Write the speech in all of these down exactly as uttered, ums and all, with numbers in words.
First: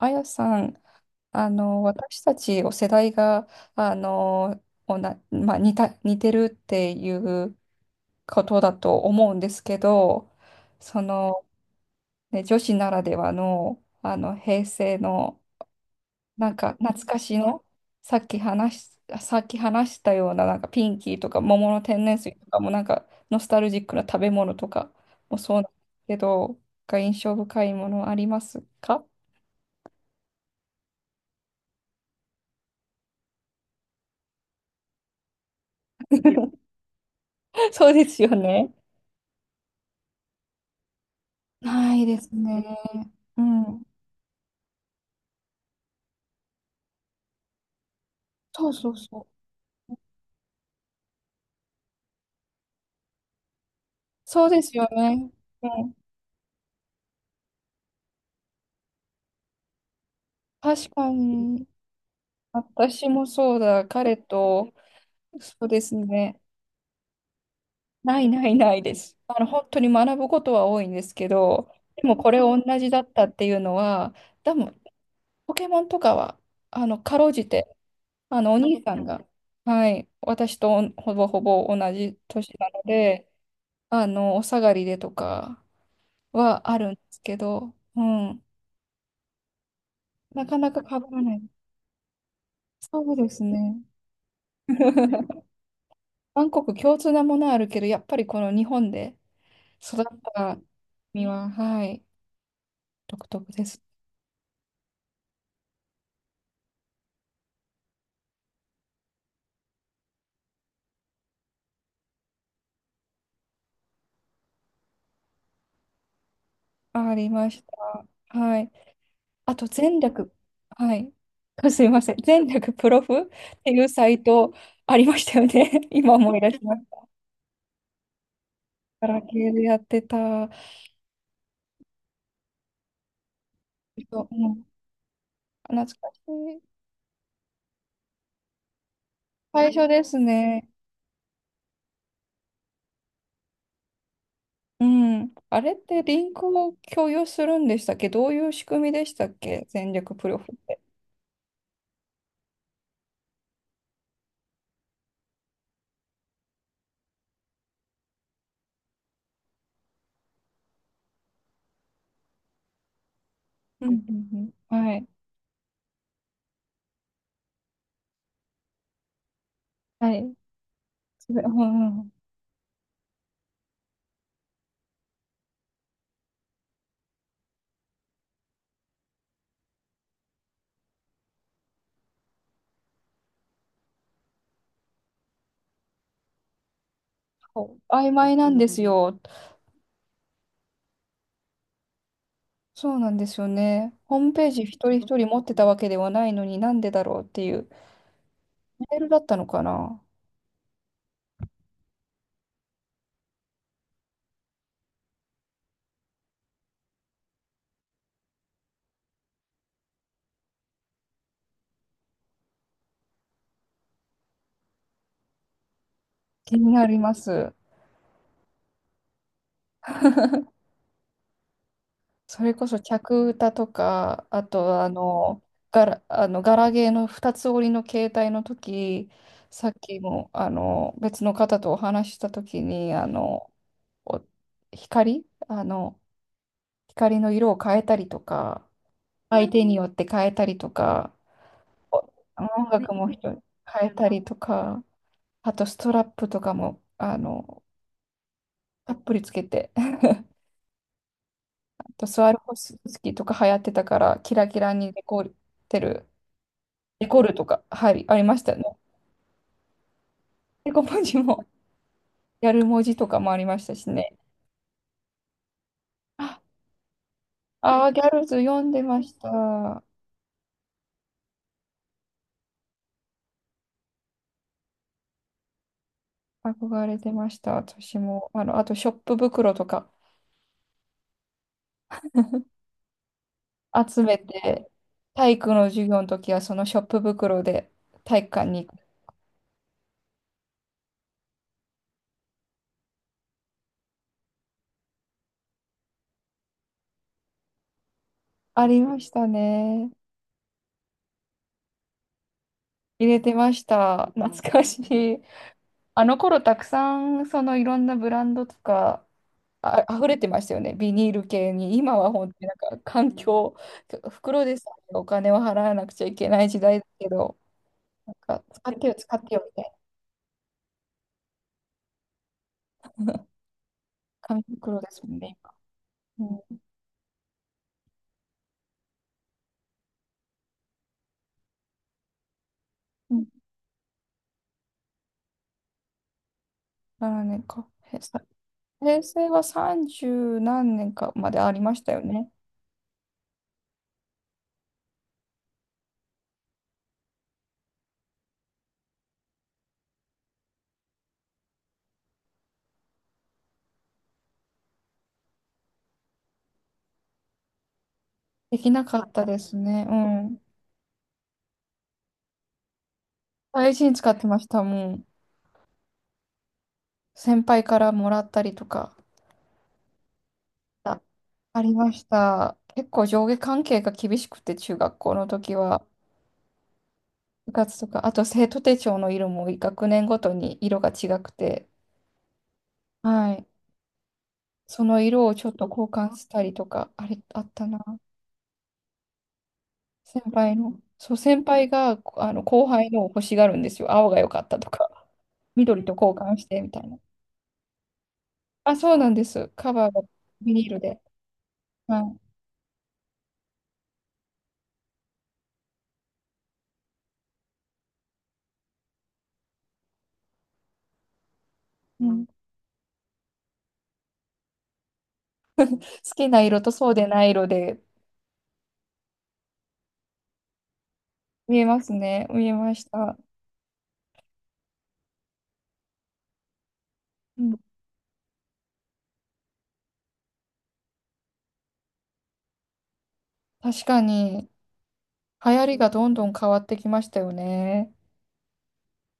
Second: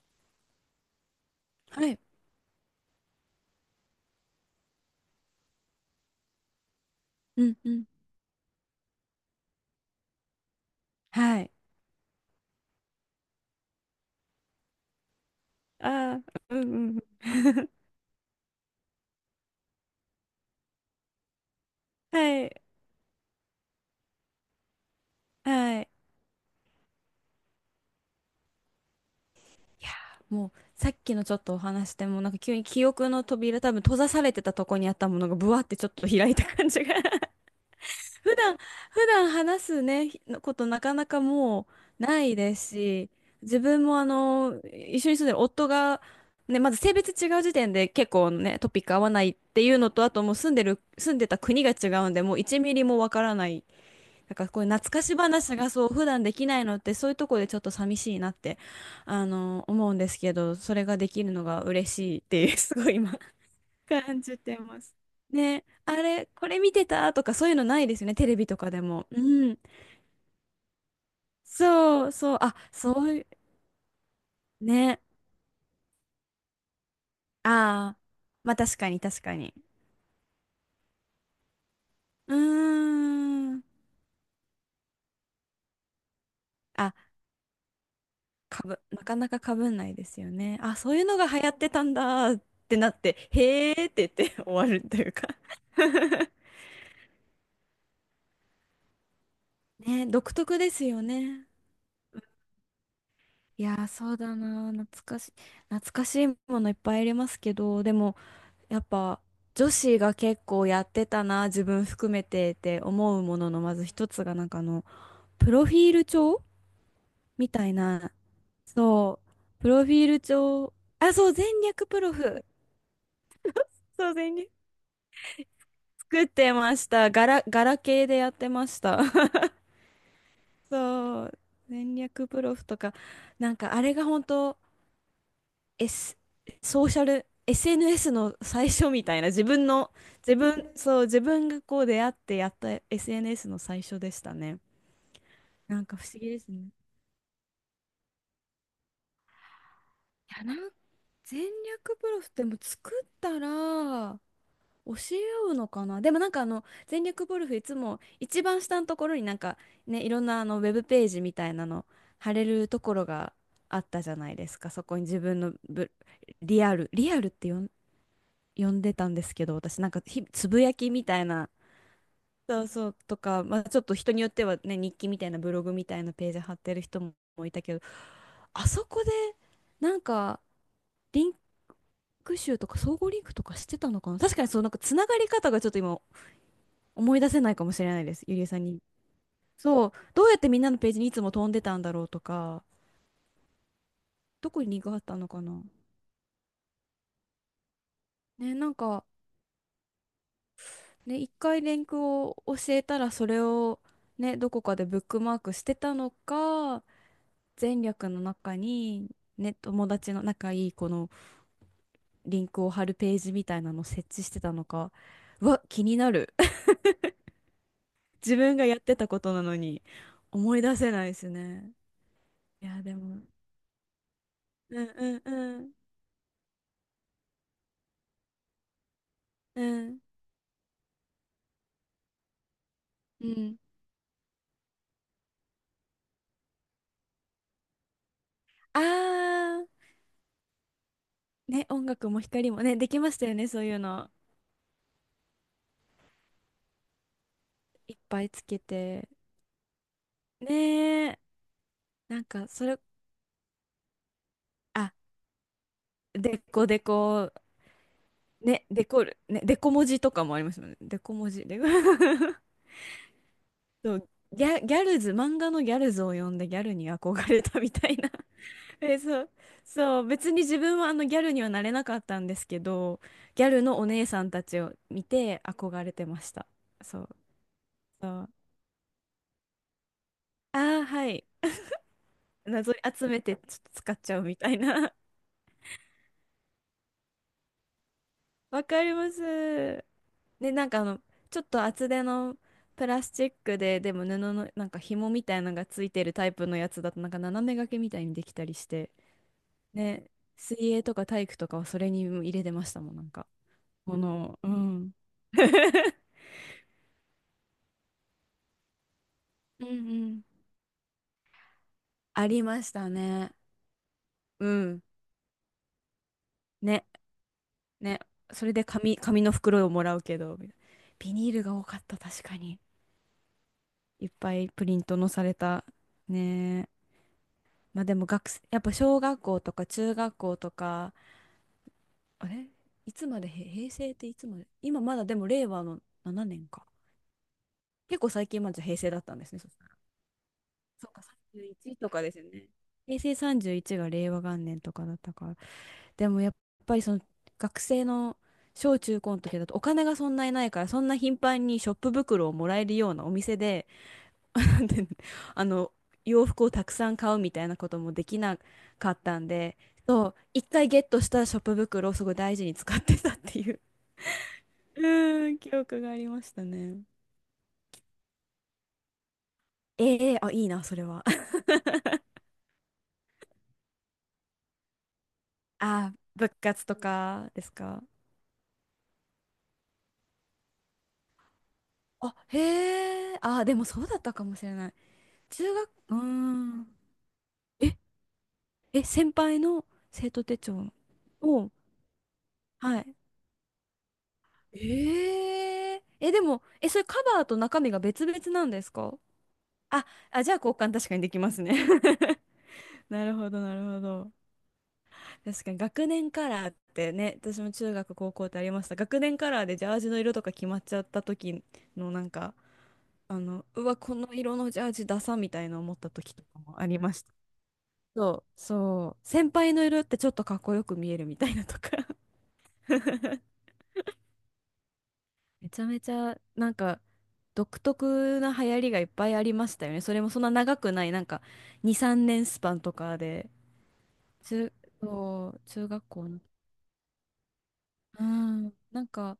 あやさん、あの、はい。私たちお世代が、あの、おな、まあ、似た、似てるっていううんうん。ことだと思うんですけど、そはの、い。ね、女子ならではの、あの、平成の、ああ、なんうんかうん。懐かしの、さっき話し、さっき話したような、なんかピンキーとか桃の天然水はとかい。も、なんかノスタルジックな食べ物とかもそうなんではすい。けど、が印象深いものありますか？ いやー、もう、さっきのちょっとお話でも、なんか急に記憶の扉、多分閉ざされてたとこにあったものが、ブワってちょっと開いた 感じが。そうですよ普段、ね。普段話すね、ひことなかなかもなういでなすいでね。すし、う自ん。分もあの、一緒に住んでる夫が、ね、まず性別違う時点で結構ね、そトうピッそクう合わそなう。いっていうのと、あともう住んでる、住んでた国が違うんで、もういちミリもわからない。なんそかうこでういうすよ懐かしね。話うがそうん。普段できないのって、そういうとこでちょっと寂しいなってあの思うんですけど、それ確がでかきるのがに、嬉しいっていう、 すごい私今もそうだ。彼感じてと、ます。そね、うですあれね。これ見てたとか、そういうのないですよね、なテいレなビいとかなでいでも。す。うあの、ん。本当に学ぶことは多いんですけど、でそうもこそれう、あ、同じだそっういたう、っていうのは、多分、ね。ポケモンとかは、あの、かろうじて、ああー、あの、まおあ確兄かさにん確が、かに。はい、私とほぼほぼ同じう年なので、ーん。あの、お下がりでとかはあるあ、んですけど、うん。かぶ、なかなかかぶんないですよなかね。なあ、か被そういうのらがな流い。行ってたんだってなっそうて、ですへーね。って言って 終わるというか。 韓国共通なものはあるけど、やっぱりこの日本で育っね、独特たですよ身は、ね。はい、独特いでやす。ー、そうだな。懐かしい、懐かしいものいっぱいありますけど、でも、やっぱ、女子が結構やってたな、自分含めてって思うものの、まず一つが、なんかあの、プロフィール帳ありみましたいな、た。はい。そう、あと、プロフ全ィール略、帳、はい。あ、そう、全 あ、す略いまプせロん。フ。全略プロフっていうサそう、イ全略、トありましたよね。今作っ思い出てしまます。した。ガラ、ガラケーでやってました。ガラ ケーでやってた。そう。戦略プロフとか、なんかあれがそ本う、うん、当、懐か S、しい。ソーシャル、エスエヌエス の最初みたいな、自分最初の、です自ね。分、そう、自分がこう出会ってやった エスエヌエス の最初でしたね。うん。あれっなんかて不思リ議ンでクすね。をい共有するんでしたっけ？どういう仕組みでしたっけ、戦略プロや、フっなん、て？戦略プロフってもう作ったら、教え合うのかな。でもなんかあの、全力ゴルフいつも一番下のところになんか、ね、いろんなあのウェブページみたいなの貼れるところがあっうんたじうゃんないですか。うそん。はこにい。自分のブ、リアルリアルって呼ん、呼んでたんですけど、私なんか、はひ、い。つぶやきみたいそれ、うなんうん。そうそうとか、まあ、ちょっと人によってはね、日記みたいなブログみたいなページ貼ってる人もいたけど、あそこでなんかリンク集とか総合リンクとかしてたのかな。確かに、そうなんか、つながり方がちょっと今思い出せないかもそしれう、ない曖です、ゆ昧りえなんさんでに。すよ。そう、どうやってみんなのページにいつも飛んでたんだろうとか、そうなんですよね。ホームペーどジこに一リンク人があっ一た人の持かってな。たわけではないのになんでだろうっていう。ね、なんメーか、ルだったのかな。ね、一回リンクを教えたら、それを、ね、どこかでブックマークしてたのか、前略の中に、ね、友達の仲いい子のリンクを貼るページみたいなのを設置してたのか、うわ、気になる。気 になります。自分がやってたことなのに、思い出せないですね。それいこそや、でも、客歌とか、あうとんあうんの、うん、ガラ、あのガラゲーの二つ折りの携帯の時、うさっきん、もあの別の方とお話しした時に、あうの、ん。お光、あの、光の色を変えたりとか、あ相手ー、によって変えたりとか、ね、音楽おも光も音ね、で楽きもました人よにね、そういう変えたの。りとか、あとストラップとかも、あの、いっぱいつけたって。ぷりつけて、ねえ、あとなスんワロか、フそれ、スキーとか流行ってたから、キラキラあ、にデコってる。デコデデココ、るとか、はい、ありましたね。ね、デコる、ね、デコ文字とかもありますよデね。コデ文コ字文も、字。デコ。 ギャル文字とかもありましたしそう、ね。ギャ、ギャルズ、漫画のギャルズをあ読んでギャルに憧れたみあたー、いギャな。 ルズ読ん でえ、ましそう、た。そう、別に自分はあのギャルにはなれなかったんですけど、ギャルのお姉さんたちを見て憧れてました。憧れそう、てました、私そも。う。あの、あと、ショップ袋とかああ、はい。謎に集めてちょっと使っ集ちめゃうみたいて、な。体育の授業の時は、そのショップ袋で体育館 わに行く。かります。で、なんかあの、ちょっと厚手のプラスチックで、でも布のなんか紐みたいなのがついてるタイプのやつだと、なんか斜め掛けみたいにできたりあしりて、ましたね。ね、水泳とか体育とかはそれに入れてましたもん、な入んれか。てましもた。懐のを、うかしん。い。あの頃、たくさん、そのいろんなブランドとか、うんうあ、溢れん。てましたよね、ビニール系に。今はあ本当りになんましかた環ね。境、袋うでさん。えお金を払わなくちゃいけない時代ね、だけど、ね。なんかそれで、使ってよ、紙、使っ紙のてよみた袋をいもな。らうけど、みたいな。ビニールが多かった、確かに。いっぱ紙いプリ袋ンでトすのもんされね、た。今。ね、まあでも学生、やっぱ小学校とか中学校とか、あれ、いつうん。まうでへ、平成っていつまで。今まだでも令和のななねんか。年か。結へ構さ最近まで平成だ平ったんで成すね。はそしたら、さんじゅう何そ年うか、かまでありまさんじゅういちしとたよかですよね。ね。平成さんじゅういちが令和元年とかだったから。でもやっぱりその学生の小中高の時だと、お金がそんなにないから、そんな頻繁にショップ袋をもらえるようなお店で、なんていうの、あの、洋服をたくさん買うみたいなこともできなできなかかっったたんですで、ね。うそう、ん。一回ゲットしたショップ袋をすごい大事に使ってたっていう。 大事に使ってました、うもう。ーん、記憶がありましたね。先輩からもらったりとか。ええ、あ、いいな、それあ、は。ありました。結構上下関係が厳しくて、中学校の時は。あ、部活とかで部す活か。とか、あと生徒手帳の色も学年ごとに色が違くて、あ、へえ、はあ、い。でもそうだったかもしれない。その色をちょっ中と学、交うー換したりとん。か、あれ、あったえ、な。え、先輩の生徒先手輩帳の。そう、先を、輩がこあの後は輩い。のを欲しがるんですよ。青が良かったとか、ええ緑と交え、で換も、してえ、みそたれいカな。バーと中身が別々なんですあ、そか。うなんです。カあ、バーがあ、じゃあビ交ニー換ル確かで。にできますね。 はい。なるほど、なるほど。確かに学年カラーってね、私も中学、高校ってありました。学年カラーでジャージの色とか決まっちゃった時のなんうん、好か、あの、うわ、この色のジャージダサみたいな思った時ときかな色もあとりそまうしでた。ない色でそう、そう。先輩の色ってちょっとかっこよく見えるみたいなと見えか。 ますね。見えま した。めちゃめちゃなんかうん、独特な流行りがいっぱいありましたよね。それもそんな長くない、なんかに、さんねんスパンとかで。確かに、通、そう、流行中り学がど校んの。どん変わってきましたよね。うん。なんか、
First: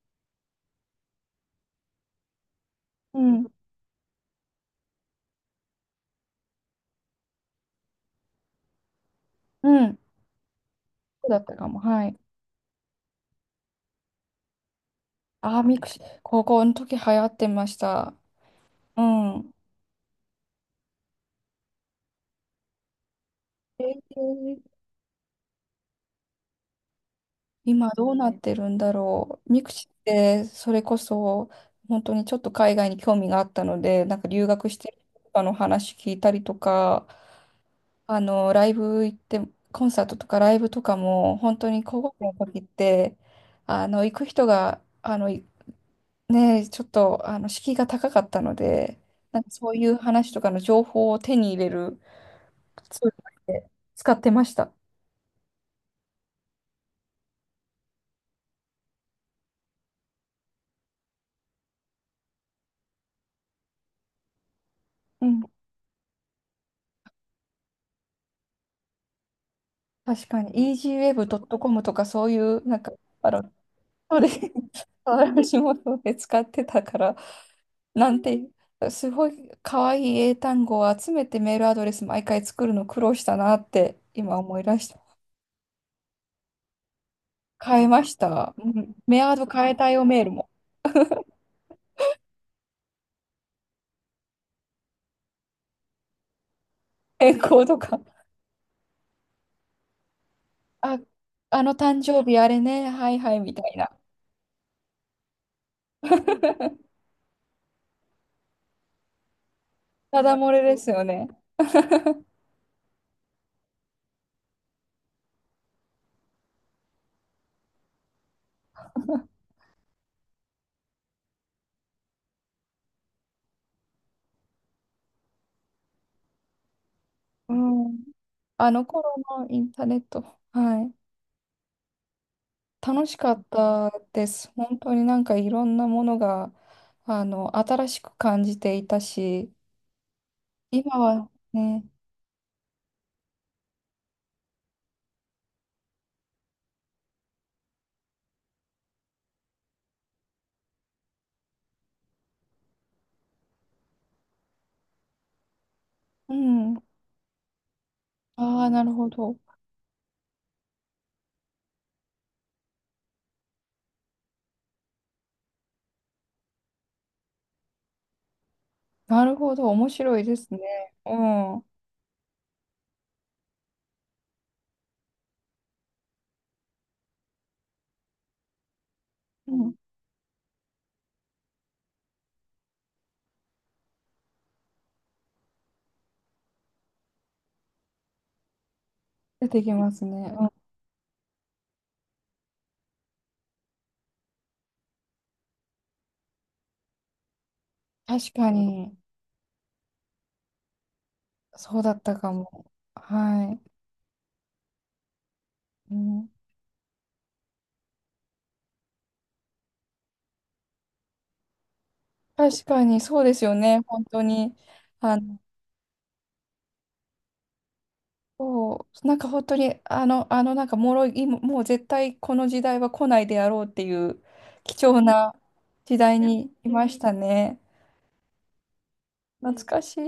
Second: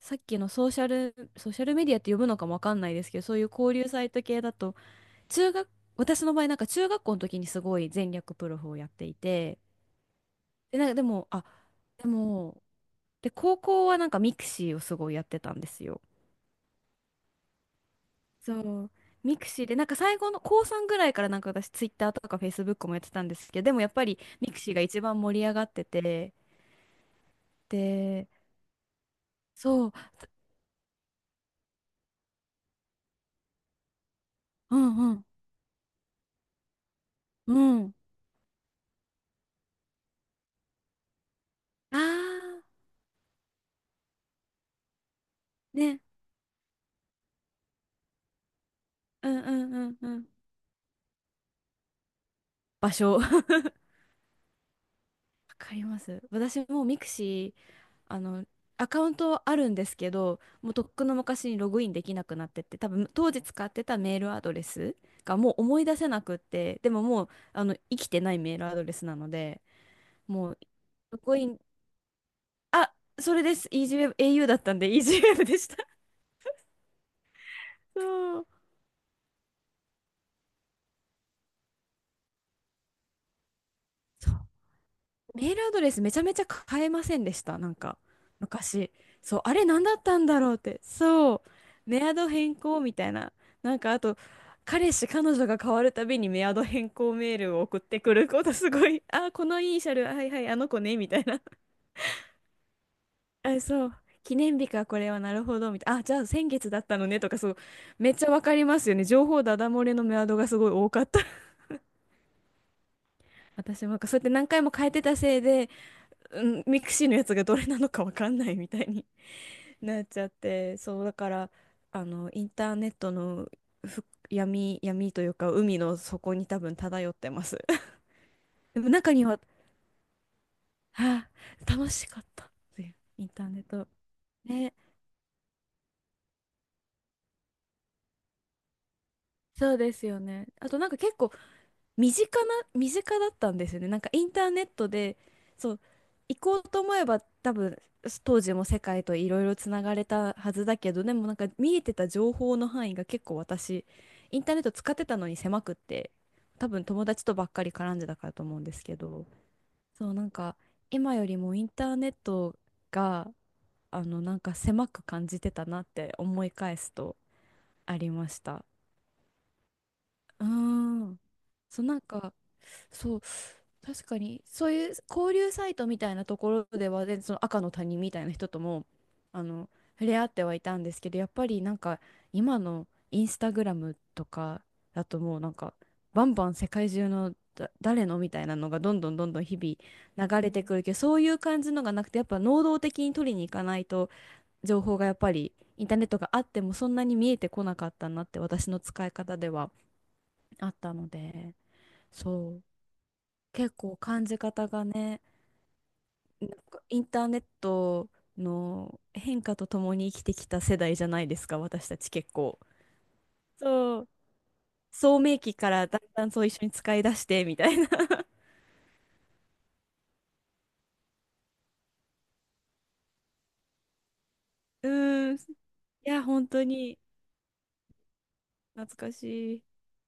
さっきのソーシャル、ソーシャルメディアって呼ぶのかもわかんないですけうど、そういうん。交流サイト系だと、中学、私の場合なんか中学校の時にすごい全略プロフをやっていて、うん。で、なんかでそも、うだっあ、たかも。はでい。も、で、高校はなんかミクシーをすごいやってたんあー、でミすクシよ。ィ、高校の時流行ってました。そう。うミクん。シーで、なんか最後の高さんぐらいからなんか私ツイッターとかフェイスブックもやってたんですけど、でもやっえぱりミクーシーが一番盛り上がってて、今どうなで、ってるんだろう。ミクシそィう、ってそれこそ本当にちょっと海外に興味があったので、なんか留学うしてんるう人ん、とかの話聞いたりとか、うん。あの、ライブ行って、コンサートとかライブとかも本当にあー、高校生の時って、あの、行く人が、あの、いね。ねえ、ちょっとあの敷居が高かったので、うんなんかうそんういううんうん。話とかの情報を手に入れる場ツール所。わとして使ってました。かります。私もミクシー、あの、アカウントあるんですけど、もうとっくの昔にログインできなくなってて、多分当時使ってたメールアドレスうがん。もう思い出せなくって、でももう、あの、生きてないメールアドレスなので、確かもう、に、ログイン、イージーウェブドットコム とかそういう、なんか、あ、あその、れです。e ー s y w そうで e す。b au だったん で EasyWeb で私しもた。そうで使ってたから、なんそう。て、すごい可愛い英単語を集めてメールアドレス毎回作るの苦労したなって今思い出した。メールアドレスめちゃめちゃ変えませんでした。なん変えか、ました。う昔。ん、メアそう、ドあれ変え何ただっよ、たメーんルだも。ろうって。そう、メアド変更みたいな。なんかあと、彼氏、彼女が変わるたびにメアド変更メ変ールを更と送っか。てくることすごい。あ、このイニシャル、はいはい、あの子ね、あ、みたいな。あの誕生日あれね、はいはい みあ、たいそな。う。記念日か、これは、なるほど、みたいな。あ、じゃあ先月だっ たのね、とか、そう。めっちゃわかりますよね。情報ダダ漏れのメたアだドが漏すれごいです多かよった。ね。私もなんかそうやって何回も変えてたせいで、うん、ミクシーのやつがどれなのかわかんないみたいになっちゃって、そうだから、あのインターネットの、ふ、闇闇というか海の底に多分漂ってまうす。 ん。あ でのも中頃にはのインターネット。はい。「はあ、楽しかった」っていう楽しインかっターネット、たです。ね。本当になんかいろんなものが、あの、新しく感じていたし、そうですよね。あとなん今か結は構ね、身近な、身近だったんですよね。なんかインターネットで、そう、行こうと思えば多分、当時も世界といろいろつながれたはずだけど、でもなんか見えてた情報の範囲が結構私、インターネット使ってたのに狭くって、う多ん、分友達とばっかり絡んでたからと思あうんあ、ですなるけほど、ど。そう、なんか今よりもインターネットが、あの、なんか狭く感じてたなって思い返すとありました。なるほど、面白いでうーすね。うん。ん、うそう、なんか、そう、確かに、そういう交流サイトみたいなところではね、全然その赤の他人みたいな人とも、あの、ん、触れ合ってはいたんですけど、やっぱりなんか、今のインスタグラムとかだともうなんか、バンバン世界中のだ誰のみたいなのがどんどんどんどん出日てきますね。々流うん、れてくるけど、そういう感じのがなくて、やっぱ能動的に取りに行かないと、情報がやっぱりインターネットがあってもそんなに見えてこなかったなっ確て、か私のに、使い方ではあったので、そうだったかそう、も。は結構感じ方がね、い。うん、インターネットの変化とともに生きてきた世代じゃないですか、私たち結構。確かに、そうですよね。そ本う、当に、あ聡の、明期からだんだんそう一緒に使い出してみたいな。そう、なんか本当に、あの、あの、なんか脆い、ももう絶対この時代は来ないであろうっていう 貴う重ーなん、い時代や、本に当いましにたね。懐かしい。懐かしい。